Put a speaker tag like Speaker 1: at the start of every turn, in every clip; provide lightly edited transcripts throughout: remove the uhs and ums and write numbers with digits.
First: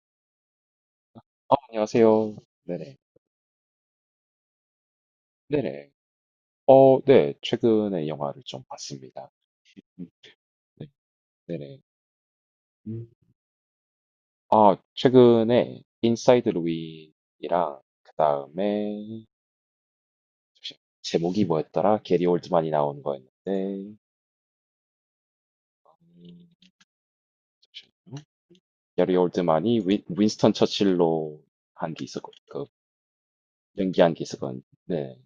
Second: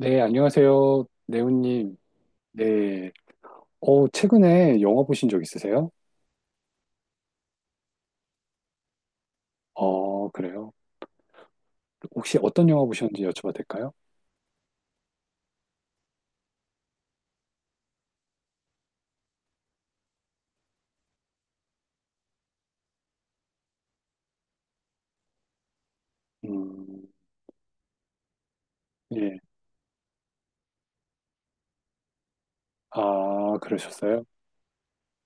Speaker 1: 네, 안녕하세요,
Speaker 2: 어,
Speaker 1: 네오님.
Speaker 2: 안녕하세요. 네네.
Speaker 1: 네. 최근에 영화 보신 적 있으세요?
Speaker 2: 네네. 어, 네. 최근에 영화를 좀 봤습니다. 음,
Speaker 1: 어, 그래요.
Speaker 2: 네. 네네.
Speaker 1: 혹시 어떤 영화
Speaker 2: 음.
Speaker 1: 보셨는지 여쭤봐도 될까요?
Speaker 2: 아, 최근에 인사이드 루인이랑 그다음에 제목이 뭐였더라? 게리 올드만이 나온 거였는데 음,
Speaker 1: 음,
Speaker 2: 잠시만요. 게리
Speaker 1: 예.
Speaker 2: 올드만이 윈스턴 처칠로 한 게 있었고 그
Speaker 1: 아,
Speaker 2: 연기한
Speaker 1: 그러셨어요?
Speaker 2: 게 있었건 네.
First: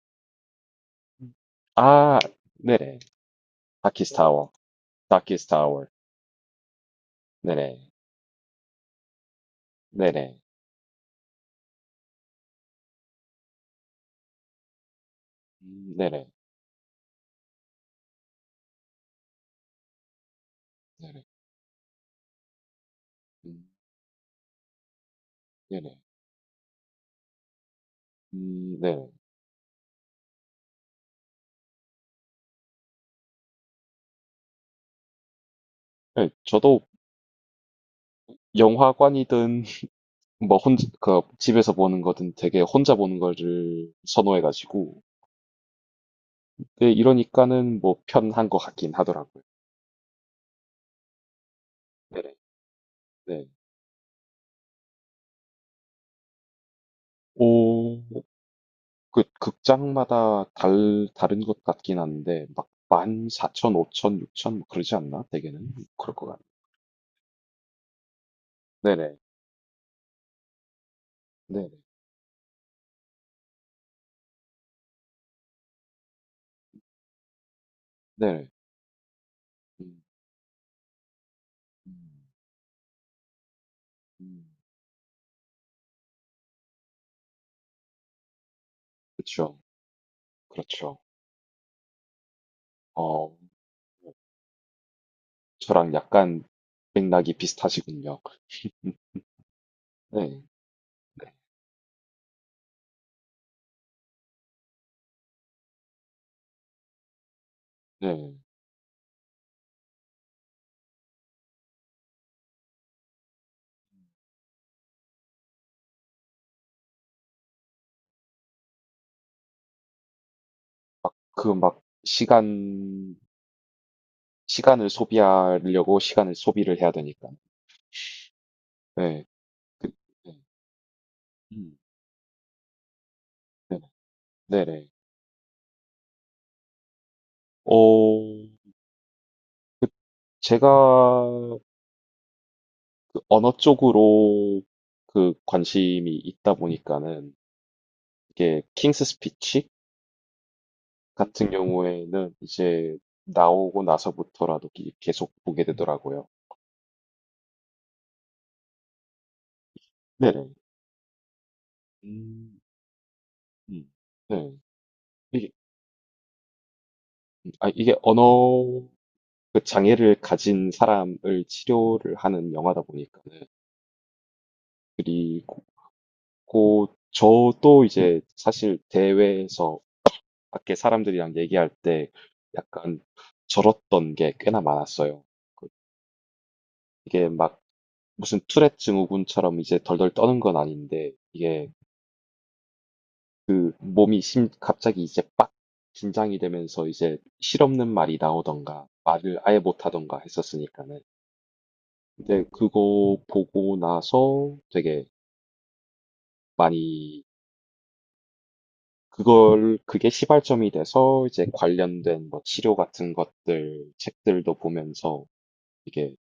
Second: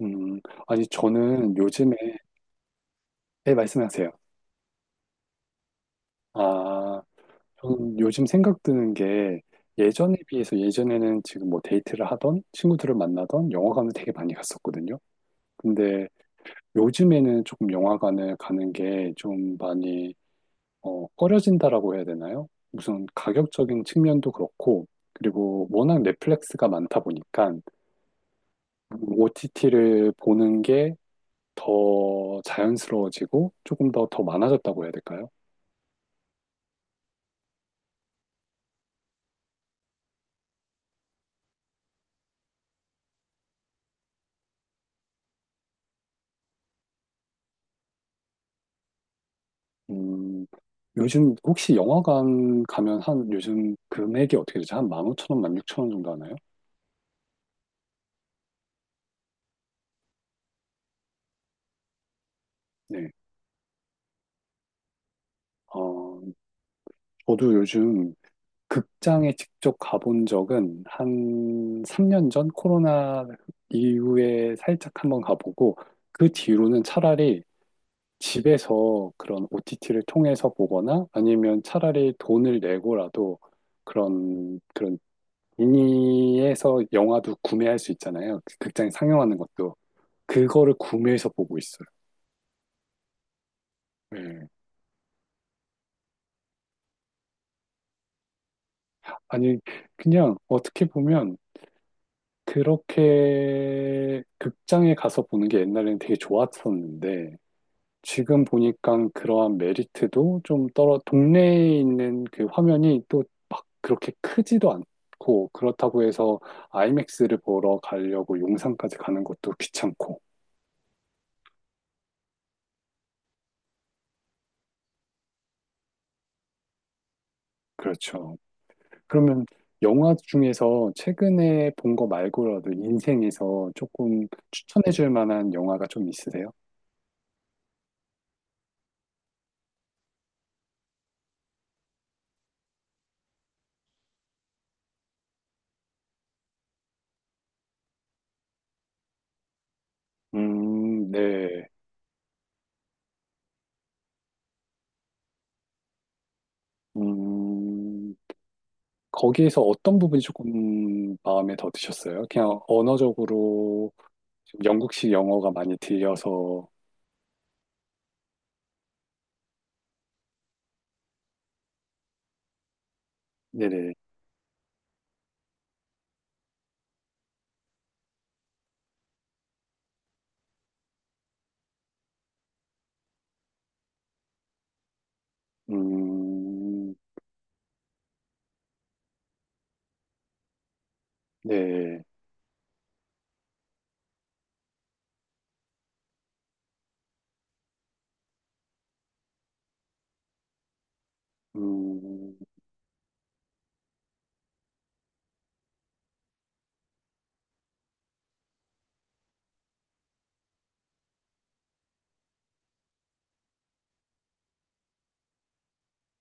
Speaker 1: 음, 아니,
Speaker 2: 음.
Speaker 1: 저는 요즘에,
Speaker 2: 아, 네네.
Speaker 1: 네, 말씀하세요.
Speaker 2: 다키스타워. 다키스타워.
Speaker 1: 아,
Speaker 2: 네네.
Speaker 1: 저는 요즘 생각 드는 게 예전에
Speaker 2: 네네.
Speaker 1: 비해서 예전에는 지금 뭐 데이트를 하던 친구들을 만나던 영화관을 되게 많이 갔었거든요. 근데
Speaker 2: 네네.
Speaker 1: 요즘에는 조금 영화관을 가는 게 좀 많이
Speaker 2: 네네.
Speaker 1: 꺼려진다라고 해야 되나요? 무슨
Speaker 2: 음,
Speaker 1: 가격적인 측면도 그렇고, 그리고
Speaker 2: 네네.
Speaker 1: 워낙 넷플릭스가 많다 보니까
Speaker 2: 네.
Speaker 1: OTT를 보는 게 더 자연스러워지고 조금 더 많아졌다고 해야 될까요?
Speaker 2: 네, 저도 영화관이든 뭐 혼자 그 집에서 보는 거든 되게 혼자 보는 거를 선호해가지고 네, 이러니까는 뭐 편한 것 같긴 하더라고요.
Speaker 1: 음, 요즘 혹시
Speaker 2: 네네.
Speaker 1: 영화관 가면 한
Speaker 2: 네.
Speaker 1: 요즘 금액이 어떻게 되죠? 한 15,000원, 16,000원 정도 하나요?
Speaker 2: 오, 그 극장마다 달 다른 것 같긴 한데 막
Speaker 1: 네.
Speaker 2: 만, 사천, 오천, 육천 뭐 그러지 않나? 대개는 그럴
Speaker 1: 어,
Speaker 2: 것 같네.
Speaker 1: 저도 요즘
Speaker 2: 네네.
Speaker 1: 극장에 직접 가본 적은
Speaker 2: 네네.
Speaker 1: 한 3년 전 코로나 이후에 살짝 한번 가보고 그 뒤로는 차라리
Speaker 2: 네네.
Speaker 1: 집에서 그런
Speaker 2: 음.
Speaker 1: OTT를 통해서 보거나 아니면 차라리
Speaker 2: 음.
Speaker 1: 돈을 내고라도
Speaker 2: 음.
Speaker 1: 그런 미니에서 영화도 구매할 수 있잖아요. 그 극장에 상영하는
Speaker 2: 그렇죠.
Speaker 1: 것도 그거를
Speaker 2: 그렇죠.
Speaker 1: 구매해서 보고 있어요.
Speaker 2: 어. 네.
Speaker 1: 예.
Speaker 2: 저랑 약간 맥락이 비슷하시군요.
Speaker 1: 아니, 그냥
Speaker 2: 네,
Speaker 1: 어떻게 보면 그렇게 극장에 가서 보는 게 옛날에는 되게 좋았었는데,
Speaker 2: 네.
Speaker 1: 지금 보니까 그러한 메리트도 좀 떨어, 동네에 있는 그 화면이 또 막 그렇게 크지도 않고, 그렇다고 해서 아이맥스를 보러 가려고 용산까지 가는 것도 귀찮고,
Speaker 2: 그 막 시간을 소비하려고 시간을 소비를 해야 되니까.
Speaker 1: 그렇죠.
Speaker 2: 네.
Speaker 1: 그러면
Speaker 2: 그,
Speaker 1: 영화
Speaker 2: 네.
Speaker 1: 중에서 최근에
Speaker 2: 음,
Speaker 1: 본 거 말고라도 인생에서
Speaker 2: 네네.
Speaker 1: 조금
Speaker 2: 네네.
Speaker 1: 추천해 줄 만한 영화가 좀 있으세요?
Speaker 2: 어, 제가 그 언어 쪽으로 그 관심이 있다 보니까는 이게 킹스 스피치 같은
Speaker 1: 네.
Speaker 2: 경우에는 이제 나오고 나서부터라도 계속 보게 되더라고요.
Speaker 1: 음, 거기에서 어떤 부분이
Speaker 2: 네네.
Speaker 1: 조금 마음에 더 드셨어요? 그냥
Speaker 2: 음.
Speaker 1: 언어적으로
Speaker 2: 음.
Speaker 1: 좀 영국식
Speaker 2: 네.
Speaker 1: 영어가 많이 들려서.
Speaker 2: 아, 이게 언어 그 장애를 가진 사람을 치료를 하는 영화다 보니까는
Speaker 1: 네네,
Speaker 2: 그리고 저도 이제 사실 대회에서 밖에 사람들이랑 얘기할 때 약간 절었던 게 꽤나 많았어요. 그-
Speaker 1: 음,
Speaker 2: 이게 막 무슨 투렛 증후군처럼 이제 덜덜 떠는 건 아닌데 이게
Speaker 1: 네,
Speaker 2: 그 몸이 심 갑자기 이제 빡 긴장이 되면서 이제 실없는 말이 나오던가 말을 아예 못하던가 했었으니까는
Speaker 1: 음,
Speaker 2: 근데 그거 보고 나서 되게 많이 그걸 그게 시발점이 돼서 이제 관련된 뭐 치료 같은 것들 책들도 보면서 이게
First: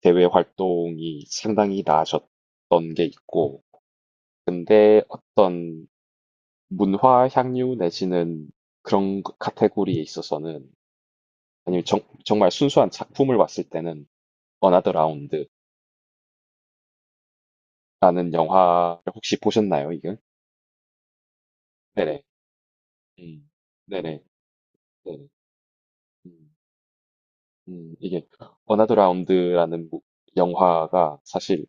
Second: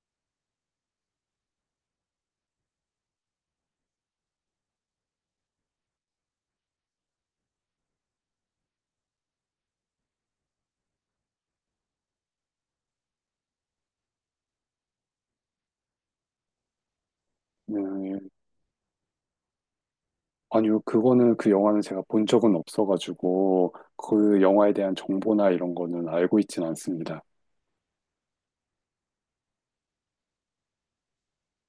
Speaker 2: 대외 활동이 상당히 나아졌던 게 있고 근데 어떤 문화 향유 내지는 그런 카테고리에 있어서는 아니면 정말 순수한 작품을 봤을 때는 어나더 라운드라는
Speaker 1: 네.
Speaker 2: 영화를 혹시 보셨나요, 이거?
Speaker 1: 아니요, 그거는 그 영화는 제가
Speaker 2: 네네.
Speaker 1: 본 적은
Speaker 2: 음.
Speaker 1: 없어가지고,
Speaker 2: 네네.
Speaker 1: 그 영화에 대한
Speaker 2: 네.
Speaker 1: 정보나 이런 거는 알고
Speaker 2: 음.
Speaker 1: 있진 않습니다.
Speaker 2: 이게 어나더 라운드라는 영화가 사실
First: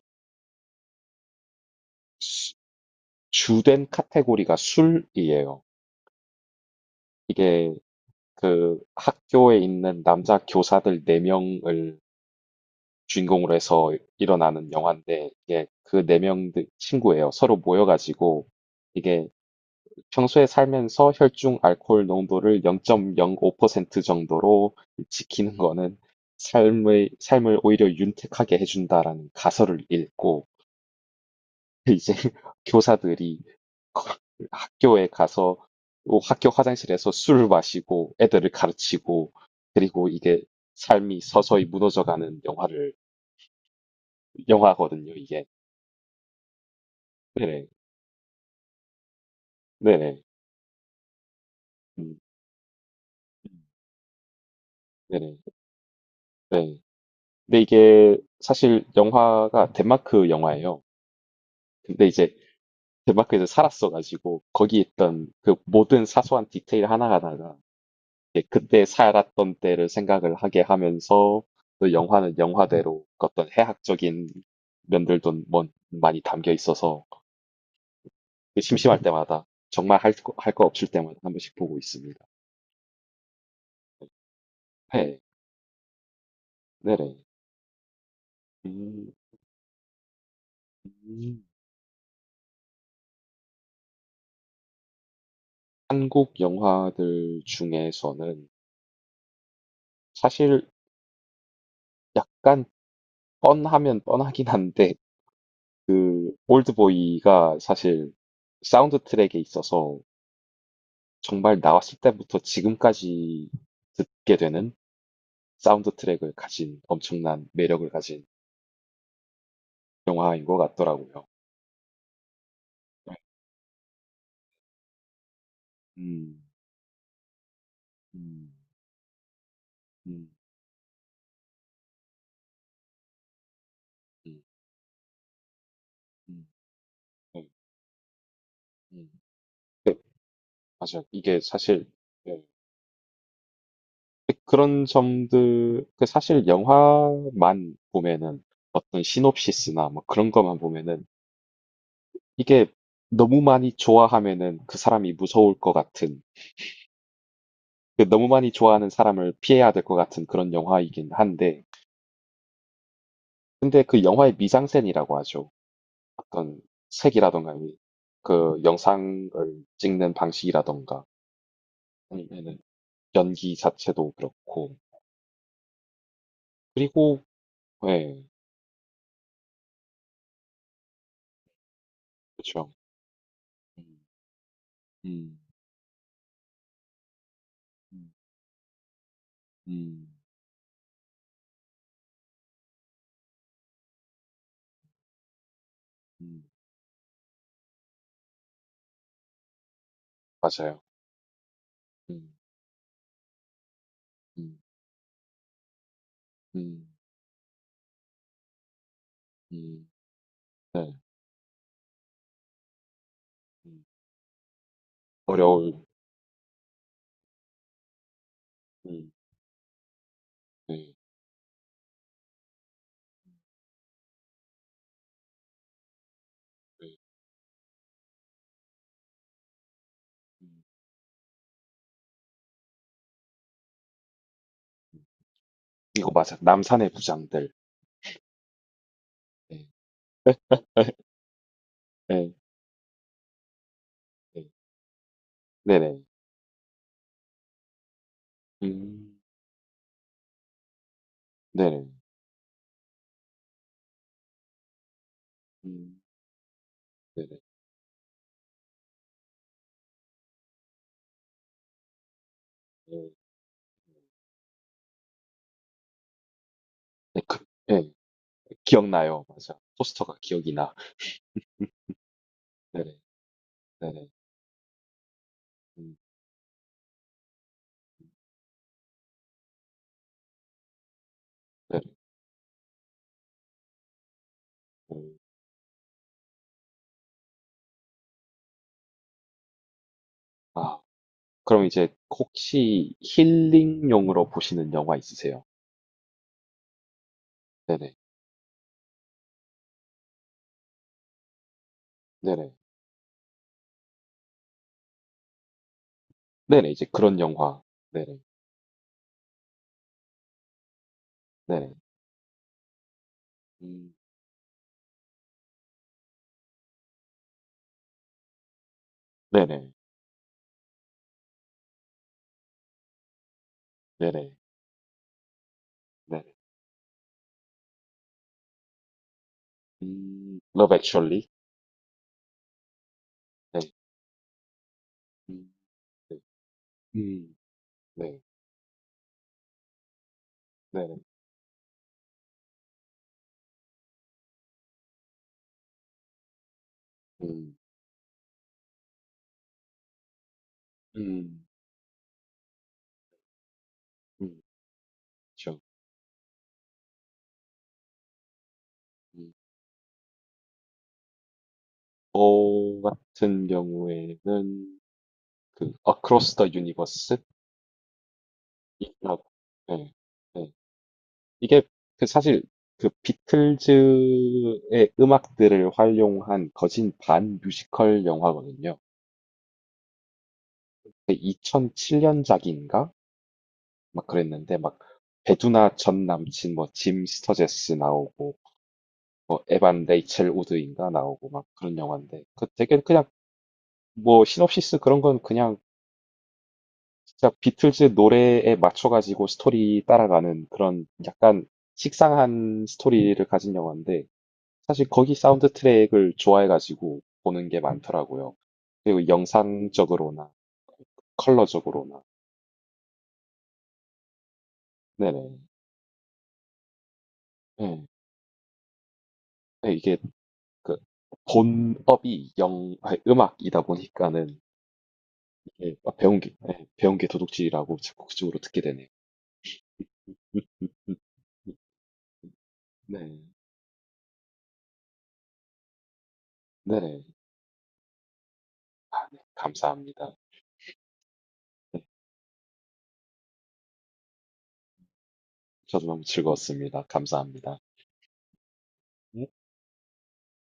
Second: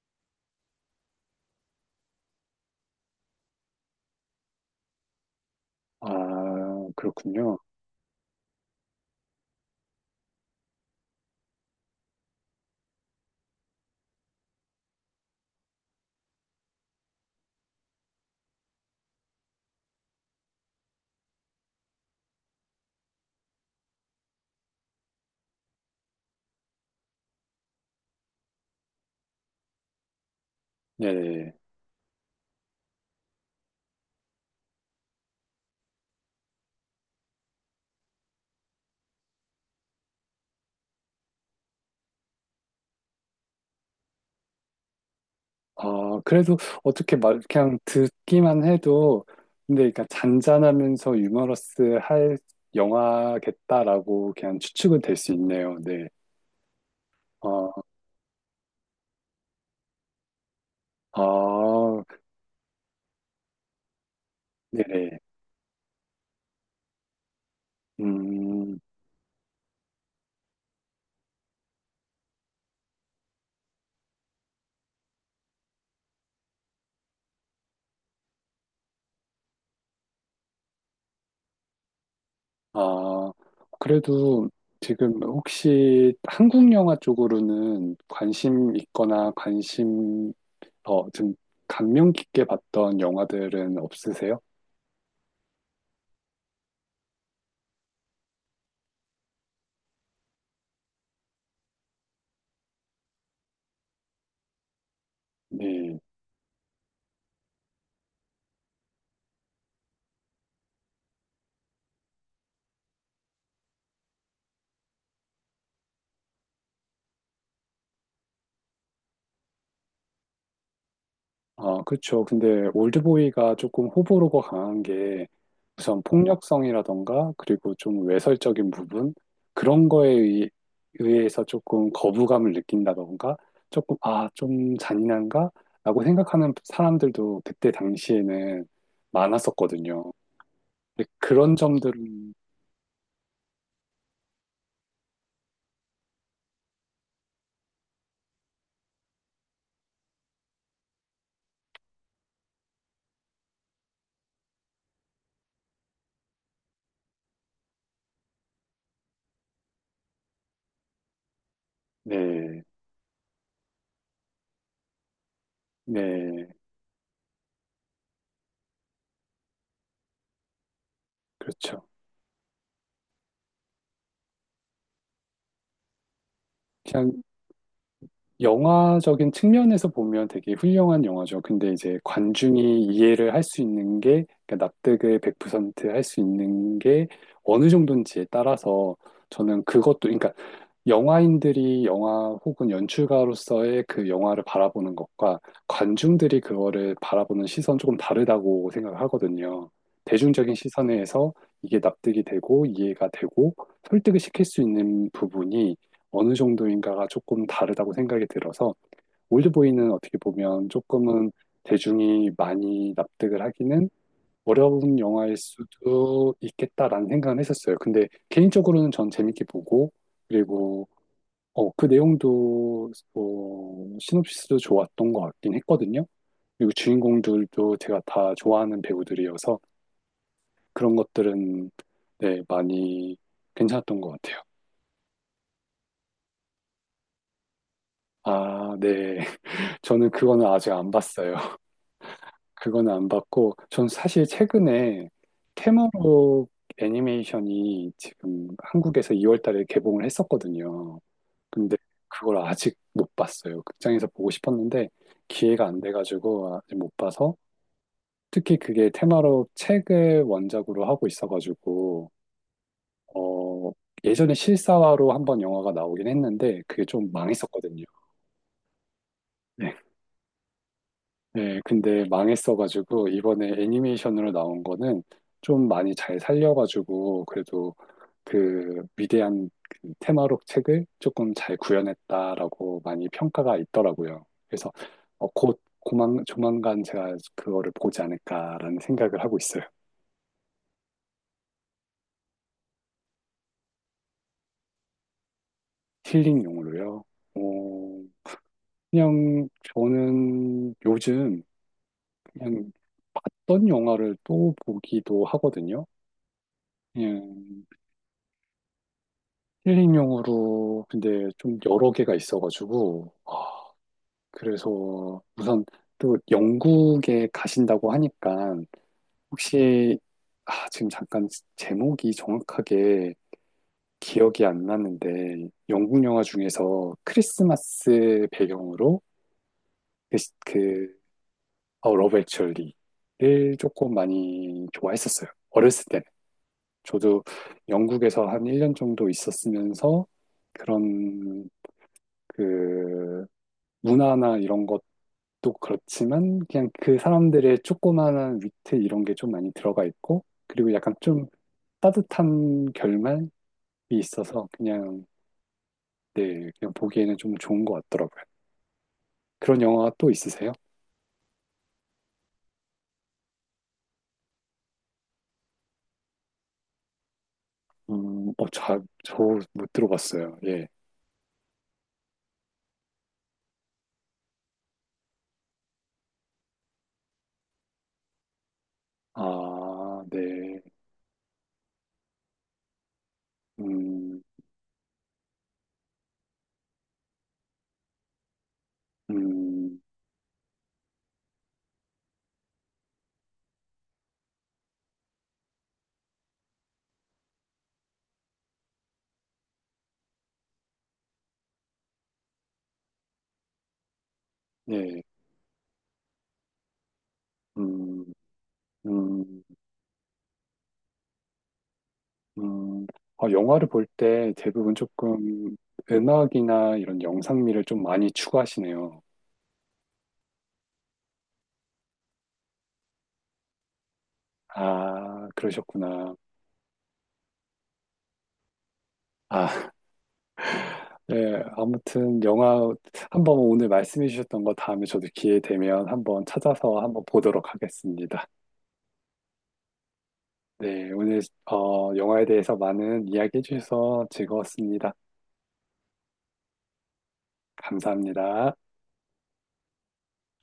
Speaker 2: 수- 주된 카테고리가 술이에요.
Speaker 1: 아, 그렇군요.
Speaker 2: 이게 그 학교에 있는 남자 교사들 4명을 주인공으로 해서 일어나는 영화인데 이게 그 4명 친구예요. 서로 모여가지고 이게 평소에 살면서 혈중 알코올 농도를 0.05% 정도로 지키는 거는 삶을 오히려 윤택하게 해준다라는 가설을 읽고
Speaker 1: 네.
Speaker 2: 이제 교사들이 학교에 가서 뭐 학교 화장실에서 술을 마시고 애들을 가르치고 그리고 이게 삶이 서서히 무너져가는 영화를 영화거든요, 이게.
Speaker 1: 아, 그래도 어떻게 말,
Speaker 2: 네네.
Speaker 1: 그냥 듣기만 해도, 근데 그러니까
Speaker 2: 네네.
Speaker 1: 잔잔하면서 유머러스
Speaker 2: 음,
Speaker 1: 할 영화겠다라고 그냥 추측은 될 수
Speaker 2: 네네.
Speaker 1: 있네요. 네.
Speaker 2: 네. 근데
Speaker 1: 아,
Speaker 2: 이게 사실 영화가 덴마크 영화예요.
Speaker 1: 아,
Speaker 2: 근데 이제 덴마크에서 살았어가지고 거기
Speaker 1: 네네.
Speaker 2: 있던 그 모든 사소한 디테일 하나하나가 이렇게
Speaker 1: 음,
Speaker 2: 그때 살았던 때를 생각을 하게 하면서 또 영화는 영화대로 그 어떤 해학적인 면들도 많이 담겨 있어서 그 심심할 때마다 정말 할 거 없을 때마다 한 번씩 보고 있습니다.
Speaker 1: 아, 그래도
Speaker 2: 네,
Speaker 1: 지금 혹시 한국 영화
Speaker 2: 네네.
Speaker 1: 쪽으로는 관심
Speaker 2: 음.
Speaker 1: 있거나 관심, 좀
Speaker 2: 음.
Speaker 1: 감명 깊게 봤던 영화들은 없으세요?
Speaker 2: 한국 영화들 중에서는 사실 약간 뻔하면 뻔하긴 한데
Speaker 1: 네.
Speaker 2: 그 올드보이가 사실 사운드 트랙에 있어서 정말 나왔을 때부터 지금까지 듣게 되는 사운드 트랙을 가진 엄청난 매력을 가진 영화인 것 같더라고요.
Speaker 1: 아, 그렇죠. 근데 올드보이가 조금 호불호가 강한 게 우선
Speaker 2: 음.
Speaker 1: 폭력성이라던가 그리고 좀
Speaker 2: 음.
Speaker 1: 외설적인 부분 그런 거에
Speaker 2: 음.
Speaker 1: 의해서 조금 거부감을 느낀다던가 조금 아,
Speaker 2: 음.
Speaker 1: 좀 잔인한가 라고
Speaker 2: 음.
Speaker 1: 생각하는 사람들도
Speaker 2: 음.
Speaker 1: 그때 당시에는
Speaker 2: 음.
Speaker 1: 많았었거든요.
Speaker 2: 맞아요.
Speaker 1: 근데
Speaker 2: 이게
Speaker 1: 그런
Speaker 2: 사실
Speaker 1: 점들은
Speaker 2: 예, 그런 점들 그 사실 영화만 보면은 어떤 시놉시스나 뭐 그런 것만 보면은 이게 너무 많이 좋아하면은 그 사람이 무서울 것 같은 그 너무 많이 좋아하는 사람을 피해야 될 것 같은 그런 영화이긴 한데
Speaker 1: 네,
Speaker 2: 근데 그 영화의 미장센이라고 하죠.
Speaker 1: 네,
Speaker 2: 어떤 색이라던가 이그 영상을 찍는 방식이라던가
Speaker 1: 그렇죠.
Speaker 2: 아니면은 연기 자체도 그렇고
Speaker 1: 그냥
Speaker 2: 그리고 네,
Speaker 1: 영화적인 측면에서 보면 되게 훌륭한 영화죠. 근데 이제
Speaker 2: 그렇죠.
Speaker 1: 관중이 이해를 할 수 있는
Speaker 2: 음.
Speaker 1: 게, 그러니까 납득을
Speaker 2: 음.
Speaker 1: 100%할 수 있는 게 어느
Speaker 2: 음.
Speaker 1: 정도인지에 따라서 저는 그것도,
Speaker 2: 음.
Speaker 1: 그러니까 영화인들이 영화 혹은 연출가로서의 그 영화를 바라보는 것과 관중들이
Speaker 2: 음.
Speaker 1: 그거를 바라보는 시선 조금 다르다고 생각을 하거든요. 대중적인
Speaker 2: 맞아요.
Speaker 1: 시선에서 이게 납득이
Speaker 2: 음.
Speaker 1: 되고 이해가 되고 설득을 시킬
Speaker 2: 음.
Speaker 1: 수 있는 부분이 어느
Speaker 2: 음.
Speaker 1: 정도인가가 조금 다르다고 생각이 들어서
Speaker 2: 음.
Speaker 1: 올드보이는 어떻게 보면
Speaker 2: 네.
Speaker 1: 조금은 대중이 많이 납득을
Speaker 2: 음.
Speaker 1: 하기는 어려운 영화일
Speaker 2: 어려울.
Speaker 1: 수도 있겠다라는 생각은 했었어요. 근데 개인적으로는 전
Speaker 2: 음.
Speaker 1: 재밌게 보고, 그리고
Speaker 2: 네.
Speaker 1: 어, 그 내용도 시놉시스도 좋았던 것 같긴 했거든요. 그리고
Speaker 2: 네.
Speaker 1: 주인공들도 제가 다 좋아하는 배우들이어서
Speaker 2: 음.
Speaker 1: 그런 것들은 네, 많이 괜찮았던 것 같아요.
Speaker 2: 이거 맞아. 남산의 부장들.
Speaker 1: 아, 네.
Speaker 2: 네.
Speaker 1: 저는 그거는 아직 안 봤어요.
Speaker 2: 네.
Speaker 1: 그거는 안 봤고, 전 사실
Speaker 2: 네.
Speaker 1: 최근에
Speaker 2: 네네.
Speaker 1: 테마로 애니메이션이 지금 한국에서
Speaker 2: 음.
Speaker 1: 2월 달에 개봉을 했었거든요. 근데
Speaker 2: 네네.
Speaker 1: 그걸 아직 못 봤어요. 극장에서 보고 싶었는데 기회가 안
Speaker 2: 음.
Speaker 1: 돼가지고 아직 못 봐서
Speaker 2: 네네.
Speaker 1: 특히 그게 테마로 책을 원작으로 하고 있어가지고
Speaker 2: 네.
Speaker 1: 어, 예전에 실사화로 한번 영화가 나오긴 했는데 그게 좀
Speaker 2: 네. 그.
Speaker 1: 망했었거든요.
Speaker 2: 네. 기억나요. 맞아.
Speaker 1: 네.
Speaker 2: 포스터가 기억이 나.
Speaker 1: 네, 근데
Speaker 2: 네네.
Speaker 1: 망했어가지고 이번에
Speaker 2: 네네.
Speaker 1: 애니메이션으로 나온 거는 좀 많이
Speaker 2: 음.
Speaker 1: 잘 살려가지고 그래도 그 위대한 그 테마록 책을 조금 잘
Speaker 2: 네네.
Speaker 1: 구현했다라고 많이 평가가 있더라고요. 그래서
Speaker 2: 음.
Speaker 1: 어, 조만간 제가 그거를 보지 않을까라는 생각을 하고 있어요.
Speaker 2: 아, 그럼 이제 혹시 힐링용으로 보시는 영화 있으세요?
Speaker 1: 힐링용으로요.
Speaker 2: 네네.
Speaker 1: 어, 그냥 저는 요즘
Speaker 2: 네네.
Speaker 1: 그냥 봤던 영화를 또 보기도 하거든요.
Speaker 2: 네네. 이제 그런 영화.
Speaker 1: 그냥
Speaker 2: 네네.
Speaker 1: 힐링용으로 근데 좀
Speaker 2: 네네.
Speaker 1: 여러 개가 있어가지고, 아,
Speaker 2: 음.
Speaker 1: 그래서 우선 또 영국에 가신다고 하니까
Speaker 2: 네네.
Speaker 1: 혹시 아, 지금 잠깐 제목이 정확하게
Speaker 2: 네네.
Speaker 1: 기억이 안 나는데 영국 영화
Speaker 2: 네네.
Speaker 1: 중에서 크리스마스 배경으로 그, 시-
Speaker 2: 음. Love
Speaker 1: 그
Speaker 2: Actually.
Speaker 1: 어, 러브 액츄얼리를
Speaker 2: 네.
Speaker 1: 조금 많이 좋아했었어요.
Speaker 2: 음.
Speaker 1: 어렸을 때는.
Speaker 2: 네.
Speaker 1: 저도
Speaker 2: 음. 네.
Speaker 1: 영국에서 한 1년 정도 있었으면서
Speaker 2: 네네.
Speaker 1: 그런 그 문화나 이런 것도 그렇지만 그냥 그
Speaker 2: 음.
Speaker 1: 사람들의 조그마한 위트 이런 게 좀 많이 들어가 있고 그리고 약간 좀
Speaker 2: 음.
Speaker 1: 따뜻한 결말이
Speaker 2: 음.
Speaker 1: 있어서 그냥
Speaker 2: 그렇죠.
Speaker 1: 네 그냥 보기에는 좀 좋은 것 같더라고요.
Speaker 2: 음.
Speaker 1: 그런 영화가 또 있으세요?
Speaker 2: 저 같은 경우에는 그 Across the Universe?
Speaker 1: 어,
Speaker 2: 이라고.
Speaker 1: 저못
Speaker 2: 네.
Speaker 1: 들어봤어요. 예.
Speaker 2: 이게 그 사실 그 비틀즈의 음악들을 활용한 거진 반 뮤지컬 영화거든요.
Speaker 1: 아, 네.
Speaker 2: 2007년작인가? 막
Speaker 1: 음,
Speaker 2: 그랬는데 막 배두나 전 남친 뭐 짐 스터제스 나오고 뭐
Speaker 1: 음,
Speaker 2: 에반 레이첼 우드인가 나오고 막 그런 영화인데 그 되게 그냥 뭐 시놉시스 그런 건 그냥 진짜 비틀즈 노래에 맞춰가지고 스토리 따라가는 그런 약간 식상한 스토리를 가진 영화인데 사실
Speaker 1: 예.
Speaker 2: 거기 사운드 트랙을 좋아해가지고 보는 게
Speaker 1: 음,
Speaker 2: 많더라고요. 그리고
Speaker 1: 음.
Speaker 2: 영상적으로나 컬러적으로나.
Speaker 1: 음, 아, 영화를 볼 때 대부분
Speaker 2: 네네.
Speaker 1: 조금 음악이나 이런 영상미를 좀
Speaker 2: 네.
Speaker 1: 많이 추구하시네요.
Speaker 2: 네, 이게 그 본업이 영, 아니, 음악이다 보니까는
Speaker 1: 아,
Speaker 2: 이게 아,
Speaker 1: 그러셨구나.
Speaker 2: 배운 게, 네, 배운 게 도둑질이라고 자꾸 그쪽으로 듣게 되네요.
Speaker 1: 아,
Speaker 2: 음. 음. 음.
Speaker 1: 네,
Speaker 2: 음.
Speaker 1: 아무튼 영화
Speaker 2: 네.
Speaker 1: 한번 오늘 말씀해 주셨던 거 다음에 저도 기회 되면 한번 찾아서 한번
Speaker 2: 네네.
Speaker 1: 보도록 하겠습니다.
Speaker 2: 아, 네. 감사합니다.
Speaker 1: 네, 오늘
Speaker 2: 네,
Speaker 1: 영화에 대해서 많은 이야기해 주셔서 즐거웠습니다.
Speaker 2: 저도 너무 즐거웠습니다. 감사합니다.
Speaker 1: 감사합니다.